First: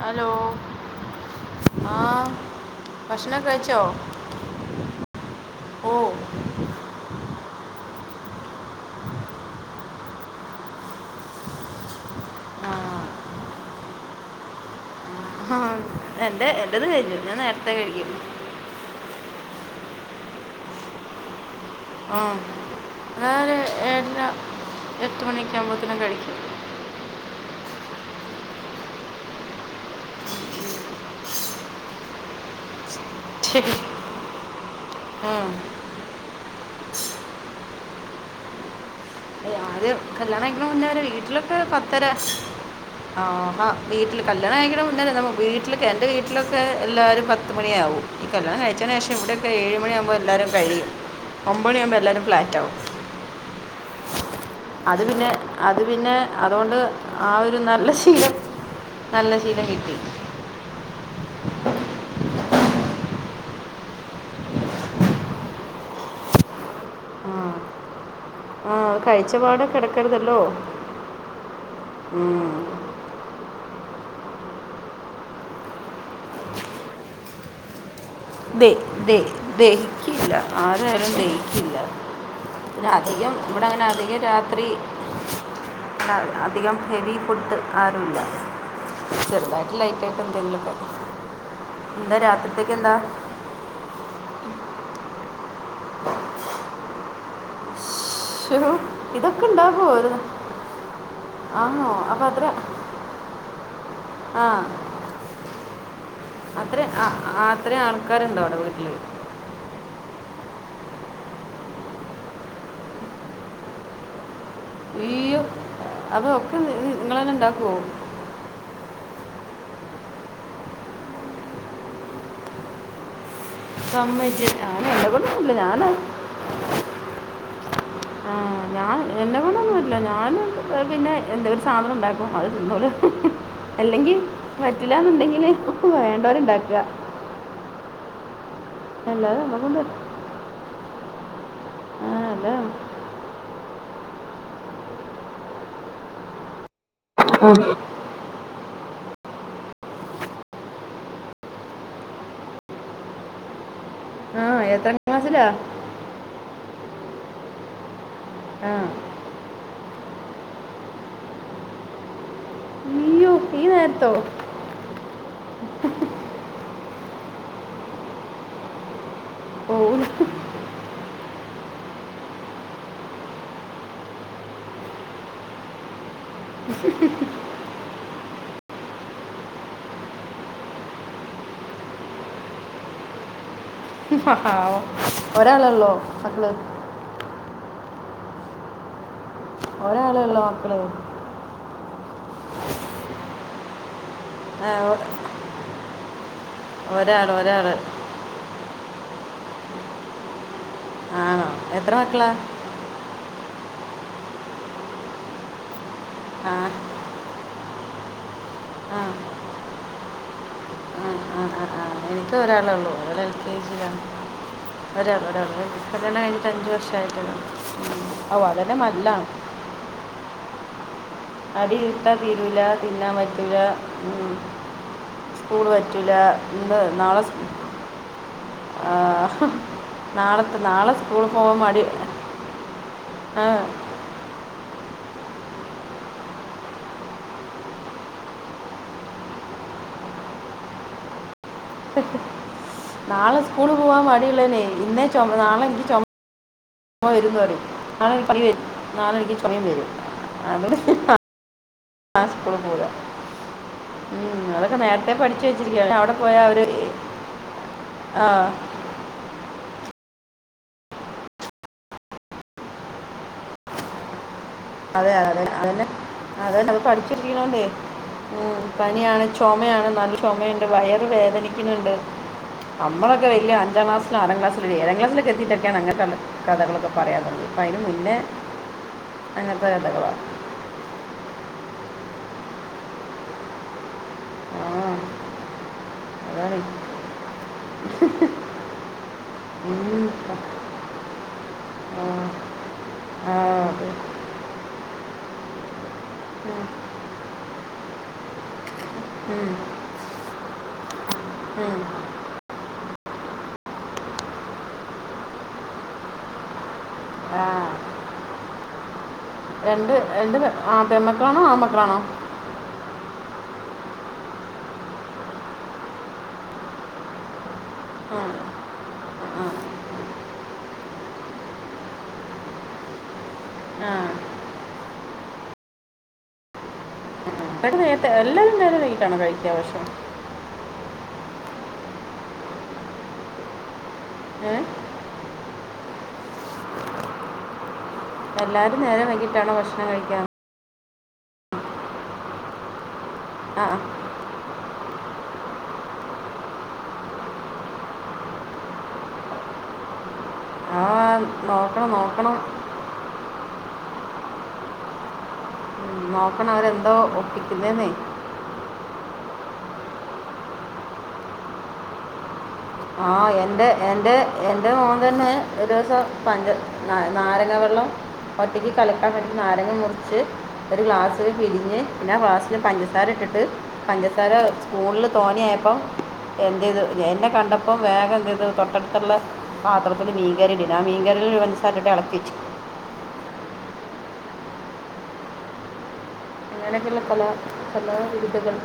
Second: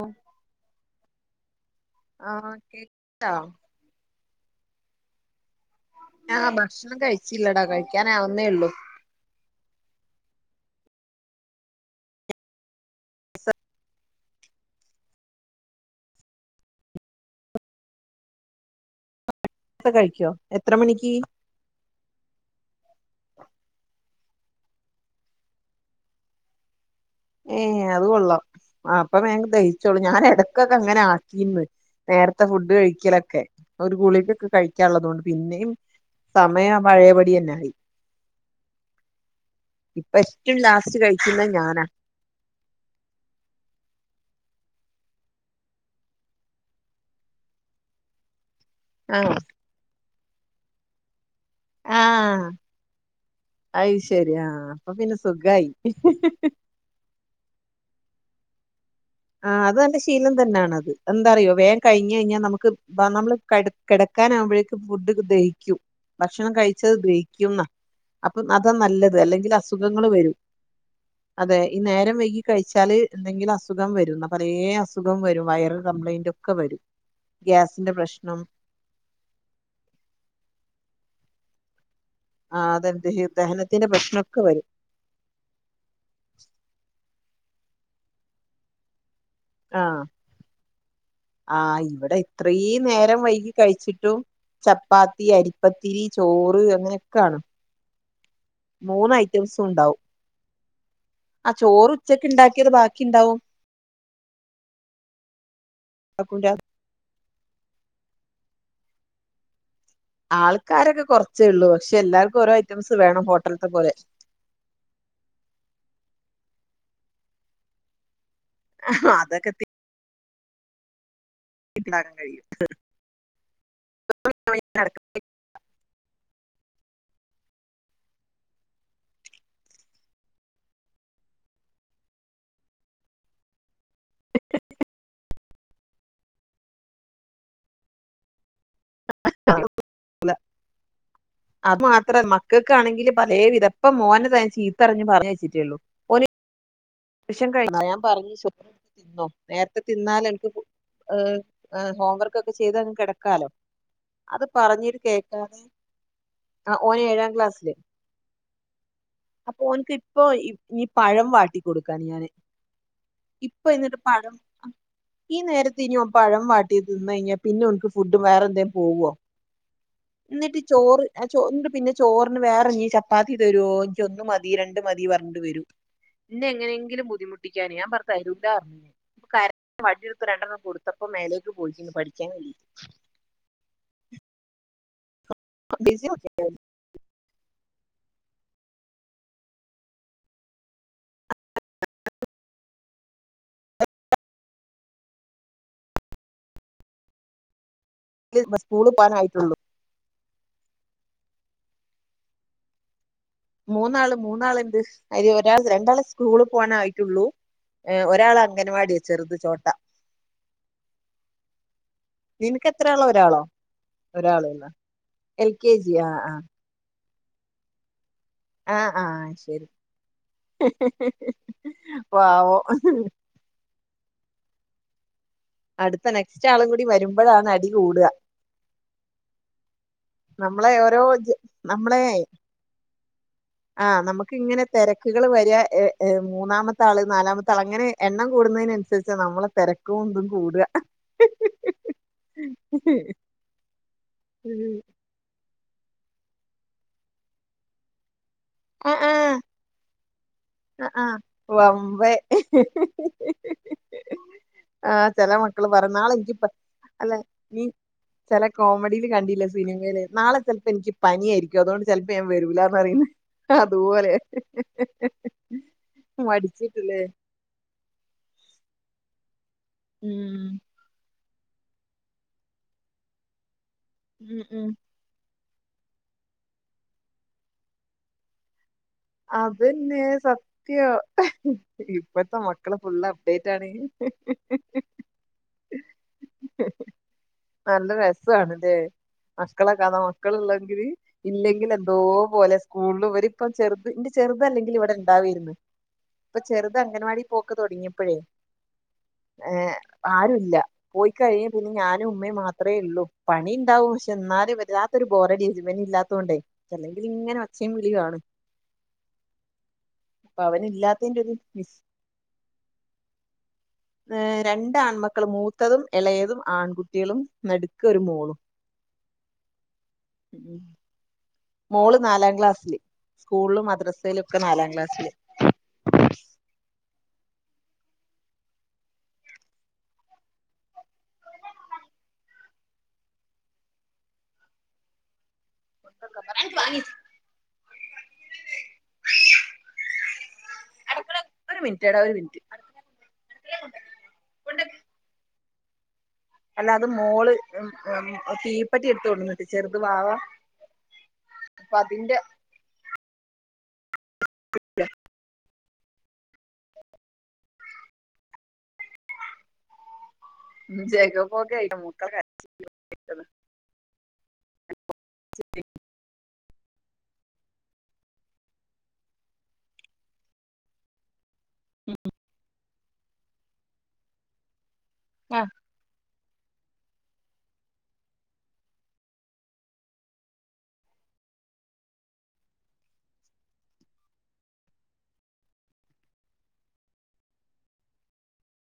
Hello. ആ ആഹ് കേക്ക്ണ്ടോ ബഷാനെക്കേ കഴിച്ചോ ഓ ബക്ഷണം കഴിച്ചില്ലാടാ കഴി ഴിക്കാൻ ആവുന്നേ ഒള്ള ആ ആ എന്റെ എന്റെത് കഴിഞ്ഞു ഞാൻ നേരത്തെ കഴിക്കും രത്തേ കയിക്കോ എത്ര മണിക്ക് ആ വേറെ എന്നാ എട്ട്മണിയെക്കെ ആവുമ്പാത്തേന് കഴിക്കും ഏഹ് അത് കൊള്ളാം അപ്പം ഞങ്ങക് ദെഹിച്ചോളും ഞാനെ ഇടക്കൊക്കെ അങ്ങനെ ആക്കീന്ന് നേരത്തെ ഫുഡ് കഴി ഒരിക്കലൊക്കെ ഒരു ഗുളികക്കെ കയിക്കാനൊള്ളത് കൊണ്ട് ഉം. പിന്നെയും സമയം പഴയപടി തന്നെ ആയി അഹ് ആദ്യം ഇപ്പ കല്യാണം ഏറ്റവും കയിക്കണ ലാസ്റ്റ് മുന്നാവരെ കഴിക്കുന്നത് വീട്ടിലൊക്കെ ഞാനാ പത്തരാ ആഹാ വീട്ടില് കല്യാണം കഴ്ക്കണ മുന്നേ വെരെ നമ്മ വീട്ടിലൊക്കെ എന്റെ വീട്ടിലൊക്കെ എല്ലാരും പത്ത് മണിയാവും ഈ കല്യാണം ക കല്യാണത്തിന് ശേഷം ആഹ് ഇവിടൊക്കെ ഏഴ് മണിയാമ്പോ എല്ലാരും കഴി ഒമ്പത് മണിയാവുമ്പോൾ എല്ലാവരും ആഹ് ഫ്ലാറ്റാവും അയ് ശരി ആഹ് അപ്പൊ അത് പിന്നെ സുഖായി അത് പിന്നെ അതോണ്ട് ആഹ് ഒര് നല്ലാ ശീ ആഹ് അത് നല്ലാ ശീലം തന്നെയാണാത് എന്താറിയോ വേം കഴിഞ്ഞഴ്ഞ്ഞാ നമ്മ ക്ക് ബ നമ്മള് കട് കെടക്കാനാകുമ്പോഴേക്ക് ഫുഡ് ദെഹിക്കും ഭക്ഷണം കഴിച്ചത് ദെഹിക്കും ഇന്നാ അ അ അതാ ആ നല്ലത് അല്ലെങ്കില് കഴിച്ചപാട് അസുഖങ്ങൾ വരും കിടക്കരുതല്ലോ അതെ ഈ നേരം വൈകി ഉം. കഴിച്ചാല് എന്തെങ്കിലും അസു അസുഖം വരുന്ന പലേ അസുഖം വരും വയറൽ കംപ്ലൈന്റ് ഒക്കെ വരും ഗ്യാസിന്റെ പ്രശ് ദെ ദെ ദെ ദഹിക്കില്ല ആരായാലും ദഹി ഇല്ല ആഹ് പിന്നെ അതെന്ത് ഹി- അധികം ഇവടെ അങ്ങനെ ദഹനത്തിന്റെ അധികം പ്രശ്നൊക്കെ രാത്രി വരും. അ അധികം ഹെവി ഫുഡ് ആരുല്ല ചെറുതായിട്ട് ലൈറ്റ് ആഹ് ആയിട്ട് എന്തെങ്കിലുംക്കെ ആഹ് എന്താ ഇവിടെ രാത്രിത്തേക്ക് ഇത്രയും എന്താ നേരം വൈകി കഴിച്ചിട്ടും ചപ്പാത്തി തിയാരി പത്തിരി ചോറ് അങ്ങനെയൊക്കെണ് ശ്ശോ, മൂന്ന് ഇതൊക്കെ ഐറ്റംസു ഉണ്ടാകുമോ ഉണ്ടാവും ഒരു ആ ആണോ ചോറ് അപ്പം ഉച്ചക്ക് അത്ര ഉണ്ടാക്കിയത് ബാക്കി ഇണ്ടാവും ആ ഉണ്ടാക്കും രാ അത്ര അത്രയും ആൾക്കാര് ഉണ്ടോ [unintelligible] ആൾക്കാരൊക്കെ കൊറച്ചേള്ളൂ പക്ഷെ എല്ലാർക്കും ഓരോ ഐറ്റംസ് വേണം ഹോട്ടൽത്തെ പോലെ ഇയ്യോ അതൊക്കെ നി നിങ്ങൾ തന്നെ ഇണ്ടാക്കുവോ ആ അതൊക്കെ തി- കിക്കണാക്കാൻ കഴിയും [unintelligible] സമ്മയിച്ച് കേട്ടോ എന്നെകൊണ്ട് ഒന്നും പറ്റില്ല ഞാന് അത് - ആ ഞാൻ എന്നെ കൊണ്ടൊന്നും പറ്റില്ല ഞാൻ പിന്നെ എന്തേലും ഒരു സാധനം ഉണ്ടാക്കും അത് തിന്നോല അല്ലെങ്കി പറ്റില്ലന്നുണ്ടെങ്കില് വേണ്ടവര് ഇണ്ടാക്കുക അല്ലാതെ നമ്മക്കൊണ്ട് പറ്റത്തില്ല അത് മാത്ര മക്കൾക്കാണെങ്കില് പലേ വിധം ഇപ്പൊ മോനെ ദാ ഇതാ ഞാൻ ചീത്തറിഞ്ഞ് പറഞ്ഞ് അയച്ചിട്ടേള്ളൂ ഓന് ഇപ്പൊ - ഷൻ ക [unintelligible] ഴി ഞാൻ പറഞ്ഞയച്ചു തിന്നോ നേരത്തെ തിന്നാല എനിക്ക് ഹോംവർക്ക്ക്കെ ചെയ്ത് അങ്ങ് കിടക്കാലോ അത് ആ എത്രാം പറഞ്ഞിട്ട് ക്ലാസ്സിലാ കേക്കാതെ ആ ഓന് ഏഴാം ക്ലാസ്സില് ആ അപ്പൊ ഓൻക്ക് ഇപ്പൊ നീ പഴം വാട്ടി കൊടുക്കാൻ ഞാന് അയ്യോ ഈ ഇപ്പൊ എന്നിട്ട് നേരത്തോ പഴം ഈ നേരത്തെ ഇനി പഴം വാട്ടിയ തിന്ന് കഴിഞ്ഞ- പിന്നെ ഓൾക്ക് ഫുഡും വേറെ എന്തേലും പോവോ ഓ എന്നിട്ട് ചോറ്- ഞാൻ ചോറ് ഉണ്ട് പിന്നെ ചോറിന് വേറെനി ചപ്പാത്തി തരുവോ എനി ഒന്ന് മതി രണ്ട് മതി പറഞ്ഞിട്ട് വരും ഇന്നെ എങ്ങനെങ്കിലും ബുദ്ധിമുട്ടിക്കാനെ ഞാൻ പർഞ്ഞു തരൂല്ലാർഞ്ഞ് പ്പ കര വടിയെട്ത്ത് രണ്ടെണ്ണാണ്ട് കൊട്ത്തപ്പ മേലേക്ക് പോയ്ക്ക്ന്ന് പഠിക്കാൻ വേണ്ടിട്ട് പാവം ഒരാളെള്ളോ മക്കള് ഒരാളെള്ളാേ മക്കള് ആ ഒ ഒരാള് ഒരാള് [unintelligible] സ്കൂള് പോനായ്ട്ടൊള്ളൂ ആണോ എത്ര മക്കളാ മൂന്നാള് മൂന്നാള്ണ്ട് അയ്ല് ഒരാൾ രണ്ടാളെ സ്കൂള് ആ പോകാനായ്ട്ട്ള്ളൂ ഏ ഒരാളൻ ആ ഗനവാട്യാ ചെറ്ത് ചോട്ട ആ ആ ആ ആ എൻക്ക് നിനക്ക് എത്ര ഒരാളെള്ളൂ ആളാ ഒരാളോ ഓനെൽകെജീലാ ഒരാള് ഒരാള് എൽ ഒരാള് കെ ജി ആ കല്ല്യാണം കയ്ഞ്ഞ്ട്ട് അഞ്ച് വർഷായ് [unintelligible] ആ ആ ശെരി അടിയിട്ട തീരൂല തിന്നാംപറ്റ്യൂലാ ഉം സ്കൂള് അടുത്ത പറ്റൂലാ നെക്സ്റ്റ് ആളും ഇന്ന് കൂടി നാളെ സ് വരുമ്പോഴാണ് അടി കൂടുക ആ നാളത്ത് നമ്മളെ നാളെ ഓരോ സ്കൂൾ പോകാ മടി ആ നമ്ക്ക് ഇങ്ങനെ തെരക്കുകള് വര എ എ മൂന്നാമത്താള് നാലാമത്തെ ആള് അങ്ങനെ എണ്ണം കൂടുന്നതിനനുസരിച്ച നമ്മളെ തെരക്കും തും കൂട നാളെ സ്കൂള് പോവാൻ മടില്ലന ഇന്നേ ചൊ നാളെ ചൊ മ്മ വരുന്ന് പറിം. നി വരും ആഹ് നാളെ എനിക്ക് ആഹ് ചൊമയും വരും അവിടെ വമ്പേ ഹിഹി.. ഹി... ഹിഹി.. ഹി.. ഉം, അതൊക്കെ ഹീ.. നേരത്തെ ചില പഠിച്ചു മക്കള് വെച്ചിരിക്കുകയാണ് പറന്നാള അവിടെ നാളെ പോയാൽ ഉച്ചക്ക് അവർ അല്ല നീ ആ ചില കോമഡിൽ കണ്ടില്ലേ സിനിമയിൽ നാളെ ചിലപ്പോ എനിക്ക് പനിയായിരിക്കും അതുകൊണ്ട് ചിലപ്പോ ഞാൻ വരൂലാന്ന്റുന്ന അതുപോലെ അതെ അതെ അതെ അതന്നെ അതന്നെ അത് മടിച്ചിട്ടില്ലേ പഠിച്ചിരിക്കണണ്ടേ? ഉം പനിയാണ്. ചുമയാണ് നല്ല ഉം ചുമയുണ്ട് വയറുവേദനി ങ്ങനുണ്ട് നമ്മളൊക്കെ വല്യ അഞ്ചാം ക്ലാസ്സിൽ ആറാം ഉം ക്ലാസ്സിൽ ഉം ഒരു ഏഴാംക്ലാസ്സിലൊക്കെ എത്തീട്ടു അങ്ങനെ കഥകളൊക്കെ പറയാറുണ്ട്. അപ്പൾ അതിന് മുന്നേ അങ്ങനത്തെ അതന്നെ കഥകളാണ് സത്യ ഇപ്പഴത്തെ മക്കളെ ഫുള് അപ്ഡേറ്റ് ആണ്. അഹ്.. ആ അതാണ് ഹ ഹ നല്ല രസണല്ലേ മക്കളെകാണാൻ. ഉം, കഥ മക്കള് ഉള്ളെങ്കില് ഇല്ലെങ്കിൽ എന്തോ ആ, പോലെ സ്കൂളിൽ ആ, ഇവരിപ്പം ചെറു അതെ. ചെറുതല്ലെങ്കിൽ ഇവിടെ ഉണ്ടാവന്ന്. ഇപ്പൊ ഉം, ചെറുത് അംഗൻവാടി പോക്ക് തുടങ്ങിയ ഇപ്പഴേ ഏ ഉം, ആര്? ഇല്ല. പോയി കഴിഞ്ഞ് പിന്നെ ഉം, ഞാനും ഉമ്മയും മാത്രേ ഉള്ളൂ. പണി ഉണ്ടാവും പക്ഷെ എന്നാലും വരാാത്തൊരു ബോറ രജ്മ ഇല്ലാത്ത കൊണ്ടേ അല്ലെങ്കിൽ ഇങ്ങനെ ഒച്ചയും വിളിയും കാണും. എണ്ട് എണ്ട് ആ അവനില്ലാത്തതിന്റെ ഒരു പെമക്കളാണോ? മിസ് ആമക്കളാണോ? ഏ രണ്ട ആൺമക്കളു മൂത്തതും ഇളയതും ആൺകുട്ടികളും ന ഇനിക് ഒരു ആ മോളും. ഉ മോള് നാലാം ക്ലാസ്സില് സ്കൂളും ആ മദ്രസയിലും ഒക്കെ നാലാംക്ലാസ് [unintelligible] അപ്പടെ നേത്തെ എല്ലാരും നേരെ വീട്ടാണ് കഴിക്ക പക്ഷെ ആഏ [inaudible] ങ്ങ എല്ലാരും നേരം വൈകിട്ടാണോ ഭക്ഷണം കഴിക്കാ? അടുത്തത് ഒരു മിനിറ്റ് ഇട ഒരു മിനിറ്റ് ആഹ അല്ല അത് മോള് തീപെട്ടി എടുത്തു കൊടുത്തു ചെറുത് വവാ ആ ആ നോക്കണം നോക്കണം. ക ഉം, നോക്കണം അവരെന്തോ ഒപ്പിക്കുന്നെന്നേ ജഗ പൊഗ പോക്കൊയിട്ട മൂക്കളെ ആഹ എന്റെ എന്റെ എന്റെ മോൻ തന്നെ ഒരു ദിവസം പഞ്ചസാര നാരങ്ങ വെള്ളം ഒറ്റക്ക് കളിക്കാൻ വേണ്ടി നാരങ്ങ മുറിച്ച് ഒരു ഗ്ലാസ് അ പിഴ്ഞ്ഞ് പിന്നെ ഗ്രാസ്റ്റിൽ പഞ്ചസാര ഇട്ടിട്ട് പഞ്ചസാര ഫോണില് തോന്നിയായപ്പം എൻ്റെ ഇത് ഞ എന്നെ കണ്ടപ്പോ ഇപ്പം വേഗം എന്തത് തൊട്ടടുത്തുള്ള പാത്രത്തിൽ മീൻകറിയിടില്ല മീൻകൽ ഒരു പഞ്ചസാരയിട്ട് ഇളക്കി വെച്ച് ഇങ്ങനക്കുള്ള പല സമ വിരുപ്പുകൾ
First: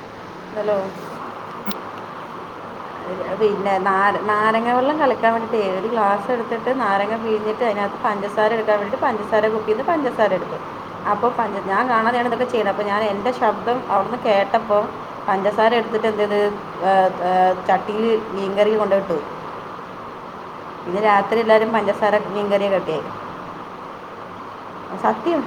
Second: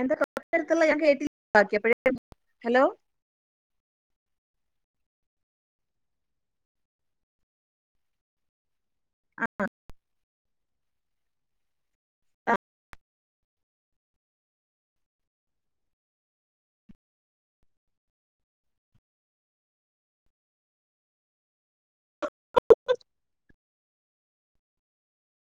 എന്താ ഉണ്ടല്ലോ ള്ള ഞാൻ ഹലോ പിന്നെ നാര നാരങ്ങ വെള്ളം കലക്കാൻ വേണ്ടിയിട്ട് ഒരു ഗ്ലാസ്‌ എടുത്തിട് നാരങ്ങ പിഴ്ഞ്ഞിട്ട് അതിനകത്ത് പഞ്ചാസാര അവരുടെ പഞ്ചസാര കുപ്പിന് പഞ്ചസാര എടുത്തു അപ്പൊ പഞ്ചസാര കാണാതെയാണാ ഇതൊക്കെ ചെയ്യുന്നെ അപ്പൊ ഞാൻ എന്റെ ചെ ശബ്ദം അന്ന് കേട്ടപ്പോ പഞ്ചസാര എടുത്തിട്ട് എന്തത് ഏ ഏ ചട്ടിയില് മീൻകറിൽ കൊണ്ട ഇട്ടു ഇന്ന് രാത്രി എല്ലാരും ഏയ്‌ സാറെ മീൻകറി കാക്കേം സത്യം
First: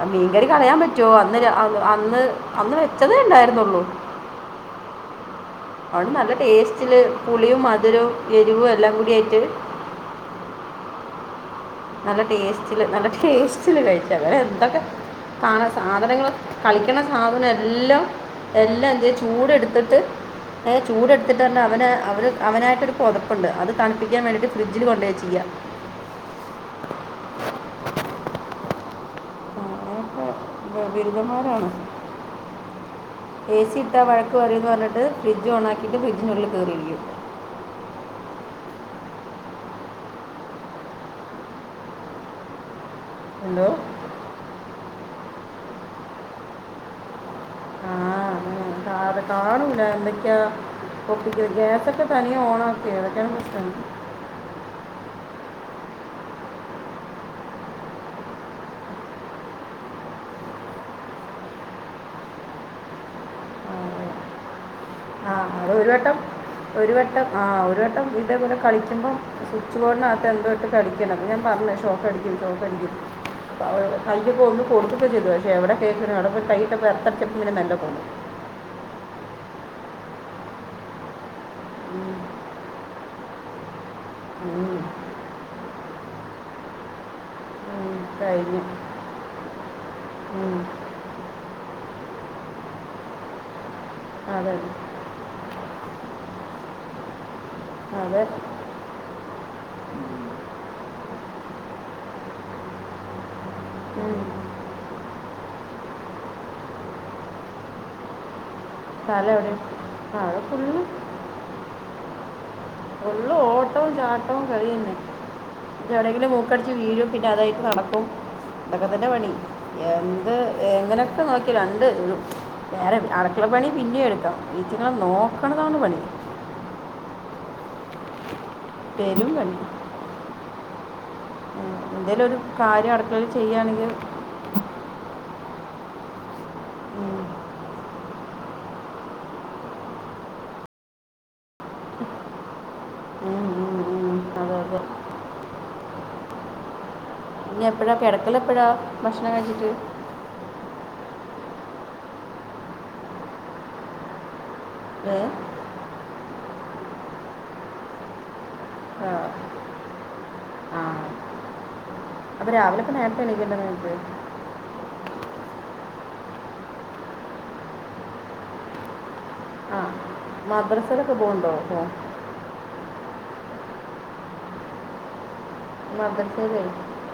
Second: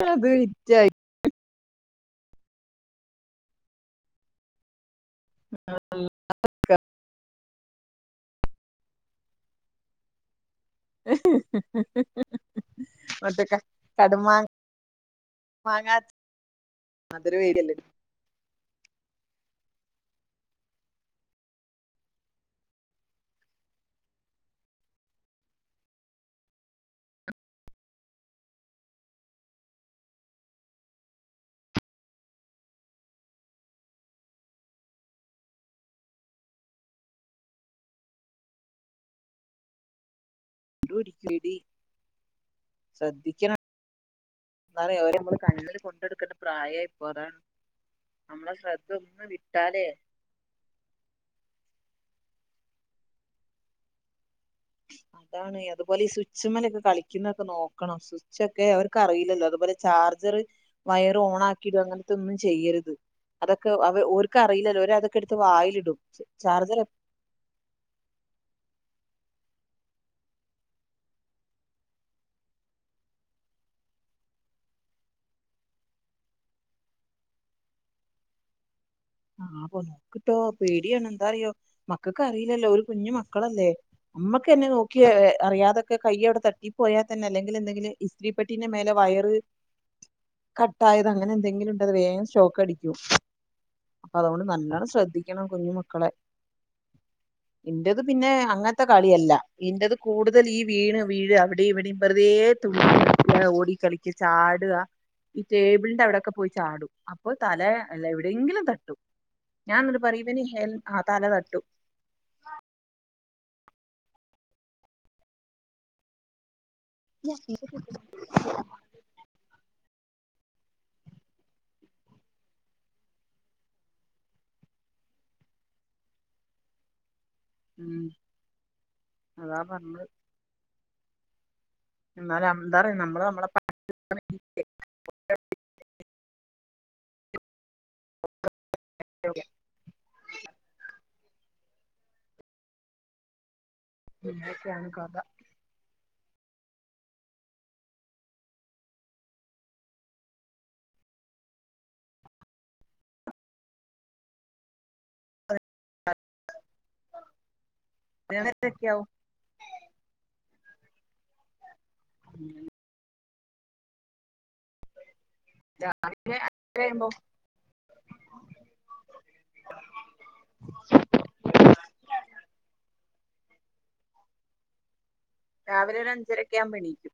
ആ മീൻകറി കളയാൻ പറ്റുവോ അന്നേരാ അ അന്ന് അന്ന് വെച്ചതേ ഇണ്ടായിരുന്നുള്ളൂ അത് നല്ല ടേസ്റ്റില് പുളിയും മധുരവും എരിവും എല്ലാ എല്ലാം കുടി ആയിട്ട് ഉഹു ഉഹ് നല്ല ടേസ്റ്റില് നല്ല ടേസ്റ്റില് കഴിച്ച വേറെ കടുമാങ്ങ എന്തൊക്കെ കാണ മാങ്ങാ സാധനങ്ങൾ കളിക്കണ അതൊരു സാധനം പേടിയല്ലേ എല്ലാം എല്ലാം ദേ ചൂടെടുത്തിട്ട് ഏ ചൂടെടുത്തിട്ട് പറഞ്ഞ് അവന് അവ അവനായിട്ടൊരു പുതപ്പുണ്ട് അത് തണുപ്പിക്കാൻ വേണ്ടിട്ട് ഫ്രിഡ്ജിൽ കൊണ്ടുപോയി വെച്ചിരിക്ക ആ അ ബിരുദന്മാരാണ് എ സി ഇട്ടാ വഴക്ക് പറയുന്ന് പറഞ്ഞിട്ട് ഫ്രിഡ്ജ് ഓണാക്കിട്ട് ഫ്രിഡ്ജിനുള്ളിൽ കറിയിരിക്കും എന്തുവാടി കൃതി ശ്രദ്ധിക്കണ എന്തോ എന്ന്റയോ നമ്മള് കണ്ണിൽ കൊണ്ടെടക്കേണ്ട പ്രായാ ഇപ്പോ അതാണ് ആഹ് നമ്മളെ ശ്രദ്ധ അങ്ങനെ അതെ ഒന്ന് കാണൂല വിട്ടാലേ എന്തൊക്കെയാ ഒപ്പിക്ക്ണ് ഗ്യാസക്കെ തനിയെ ഓണക്കെ ഏതൊക്കെ ദിവസമാ അതാണ് അതുപോലെ ഈ സ്വിച്ച്മ്മലൊക്കെ കളിക്കുന്നൊക്കെ നോക്കണം സ്വിച്ച് ഒക്കെ അവർക്ക് അറിയില്ലല്ലോ അതുപോലെ ചാർജർ വയർ ഓൺ ആക്കിടുക അങ്ങനത്തെ ഒന്നും ചെയ്യരുത് അതൊക്കെ ഓർക്ക് അറിയില്ലല്ലോ ഓര് അതൊക്കെ എടുത്ത് ആഹ അത് ഒരു വായിലിടും വട്ടം ചാർജർ ഒരു വട്ടം ആഹ് ഒരു വട്ടം ഇതേപോലെ കളിക്കുമ്പോ സ്വിച്ച് ബോർഡിനത്തെ എന്തോട്ട് കടിക്കണ അപ്പോ ഞാൻ പറഞ്ഞ ഷോക്കടിക്കും ഷോക്ക് അടിക്കും അപ്പോവൾ കൈയ്യപ്പോ ഒന്ന് കൊടുത്ത്തിട്ട് ചെയ്തു പക്ഷെ എവിടെ കേക്കണ് എവിടെ പോയി കൈഇട്ടപ്പോ ഏർത്തടിച്ചപ്പോ പിന്നെ നല്ല പോന്നു ആഹ് പ്പൊ നോക്ക്‌ട്ടോ പേടിയാണ് എന്താറിയോ ഉം. മക്കക്ക് അറിയില്ലല്ലോ ഒരു കുഞ്ഞു മക് മക്കളല്ലേ അമ്മക്ക് എന്നെ ഉം. നോക്കിയ യ അറിയാതൊക്കെ കൈയവ്ടെ തട്ടി പോയാ തന്നെഅല്ലെങ്കിൽ എന്തെങ്കിലും ഉം. കഴിഞ്ഞു ഇസ്തിരിപ്പെട്ടീന്റെ മേലെ വയറ് ഉം. കട്ടായത് അങ്ങനെ എന്തെങ്കിലും ഉണ്ടതറിയേ ഷോക്കടിക്കും അപ്പ അതുകൊണ്ട് അതെ നല്ലോണം ശ്രദ്ധിക്കണം കുഞ്ഞു മക്കളെ ഇന്റേത് അതെ പിന്നെ അങ്ങനത്തെ കളിയല്ല ഇന്റേത് കൂടുതൽ ഈ വീണ് വീഴുക അവിടേം ഇവിടേം വെറുതെ തു ന്നെ ഓടി കളിക്ക ഉം. ചാടുക ഈ ടേബിളിന്റെ അവിടെക്കെ പോയി ചാടും അപ്പൊ തല അല്ല എവിടെയെങ്കിലും തട്ട ട്ടും തല എവിടെ ഞാൻന്നിട്ട് ആ പറയും അവിടെ ഇവന് ഫുള്ള് ആ തല തട്ടും ഫുള്ള് ഓട്ടോ ചാടട്ടോ കളിന്നേ എന്നിട്ട് എ വിടങ്കിലും മൂക്കടി വീഴും പിന്നെ അതായിട്ട് നടക്കും ഇതൊക്കെ തന്നെ പണി എന്താ അത് എങ്ങനെയൊക്കെ നോക്കി രണ്ട് വേറെ അടക്കളപണി പിന്നെ എടുക്കാം ഈറ്റങളെനോക്കണതന്ന് പണി ഉം പെരും പണി അതാ പറണത് എന്തേലും ഒരു എന്താ കാര്യം പറയാ നമ്മള് അടുക്കളൽ നമ്മളെ ചെയ്യയാണെങ്കിൽ ഉം [unintelligible] ഉം ഉം ഉം. അതെ അതെ പിന്നക്കാണ് കഥ ഇനി എപ്പഴാ കിടക്കല് എപ്പഴാ ഭക്ഷണം കഴിച്ചിട്ട് ഏ [unintelligible] ആ ആ അപ്പ രാവിലെ പ്പ നേര [unintelligible] [unintelligible] ആ മദ്രസയിലൊക്കെ പോകുന്നുണ്ടോ ഓ രാവിലെ ഒരു അഞ്ചരയൊക്കെ മദ്രസയിലെ ആവുമ്പോ എണീക്കും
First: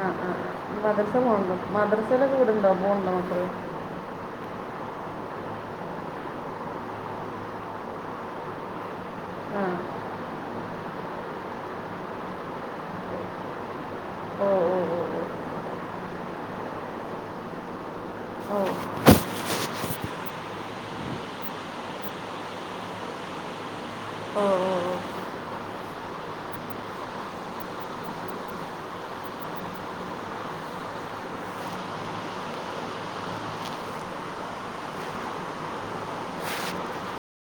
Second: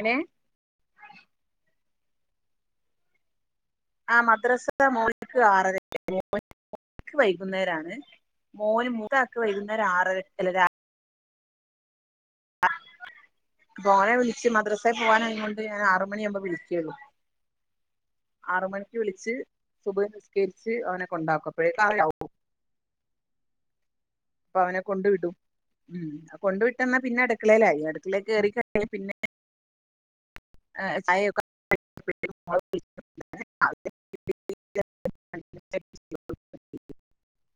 ആ ആ മദ്രസ പോണ്ട് മദ്രസ ചില വീടുണ്ടോ പോണ്ടോ മക്കള് ആ മദ്രസ മോൻക്ക് ആറരക്ക് [unintelligible] വൈകുന്നേരാണ് മോന് [unintelligible] ആ വൈകുന്ന ആരക്ക് അല്ല രാ മോനെ വിളിച്ച് ഓ മദ്രാസ ഓ പോവാനായ കൊണ്ട് ഞാൻ ആറ മണി ആവുമ്പോ വിളിക്കുള്ളു ഓ ഓ ആറ് മണിക്ക് ഓ വിളിച്ച് സുബഹ് നിസ്കരിച്ച് അവനെ കൊണ്ടാകും അപ്പോഴേക്കാവ ഓ അപ്പൊ അവനെ ഓ ഓ കൊണ്ടു വിടും ഉം കൊണ്ടു വിട്ട് വന്നാൽ പിന്നെ അടുക്കളയിലായി അടുക്കളേ കേറിക്കഴി ഞ്ഞാൽ പിന്നെ ചാ യൊക്കെ [unintelligible]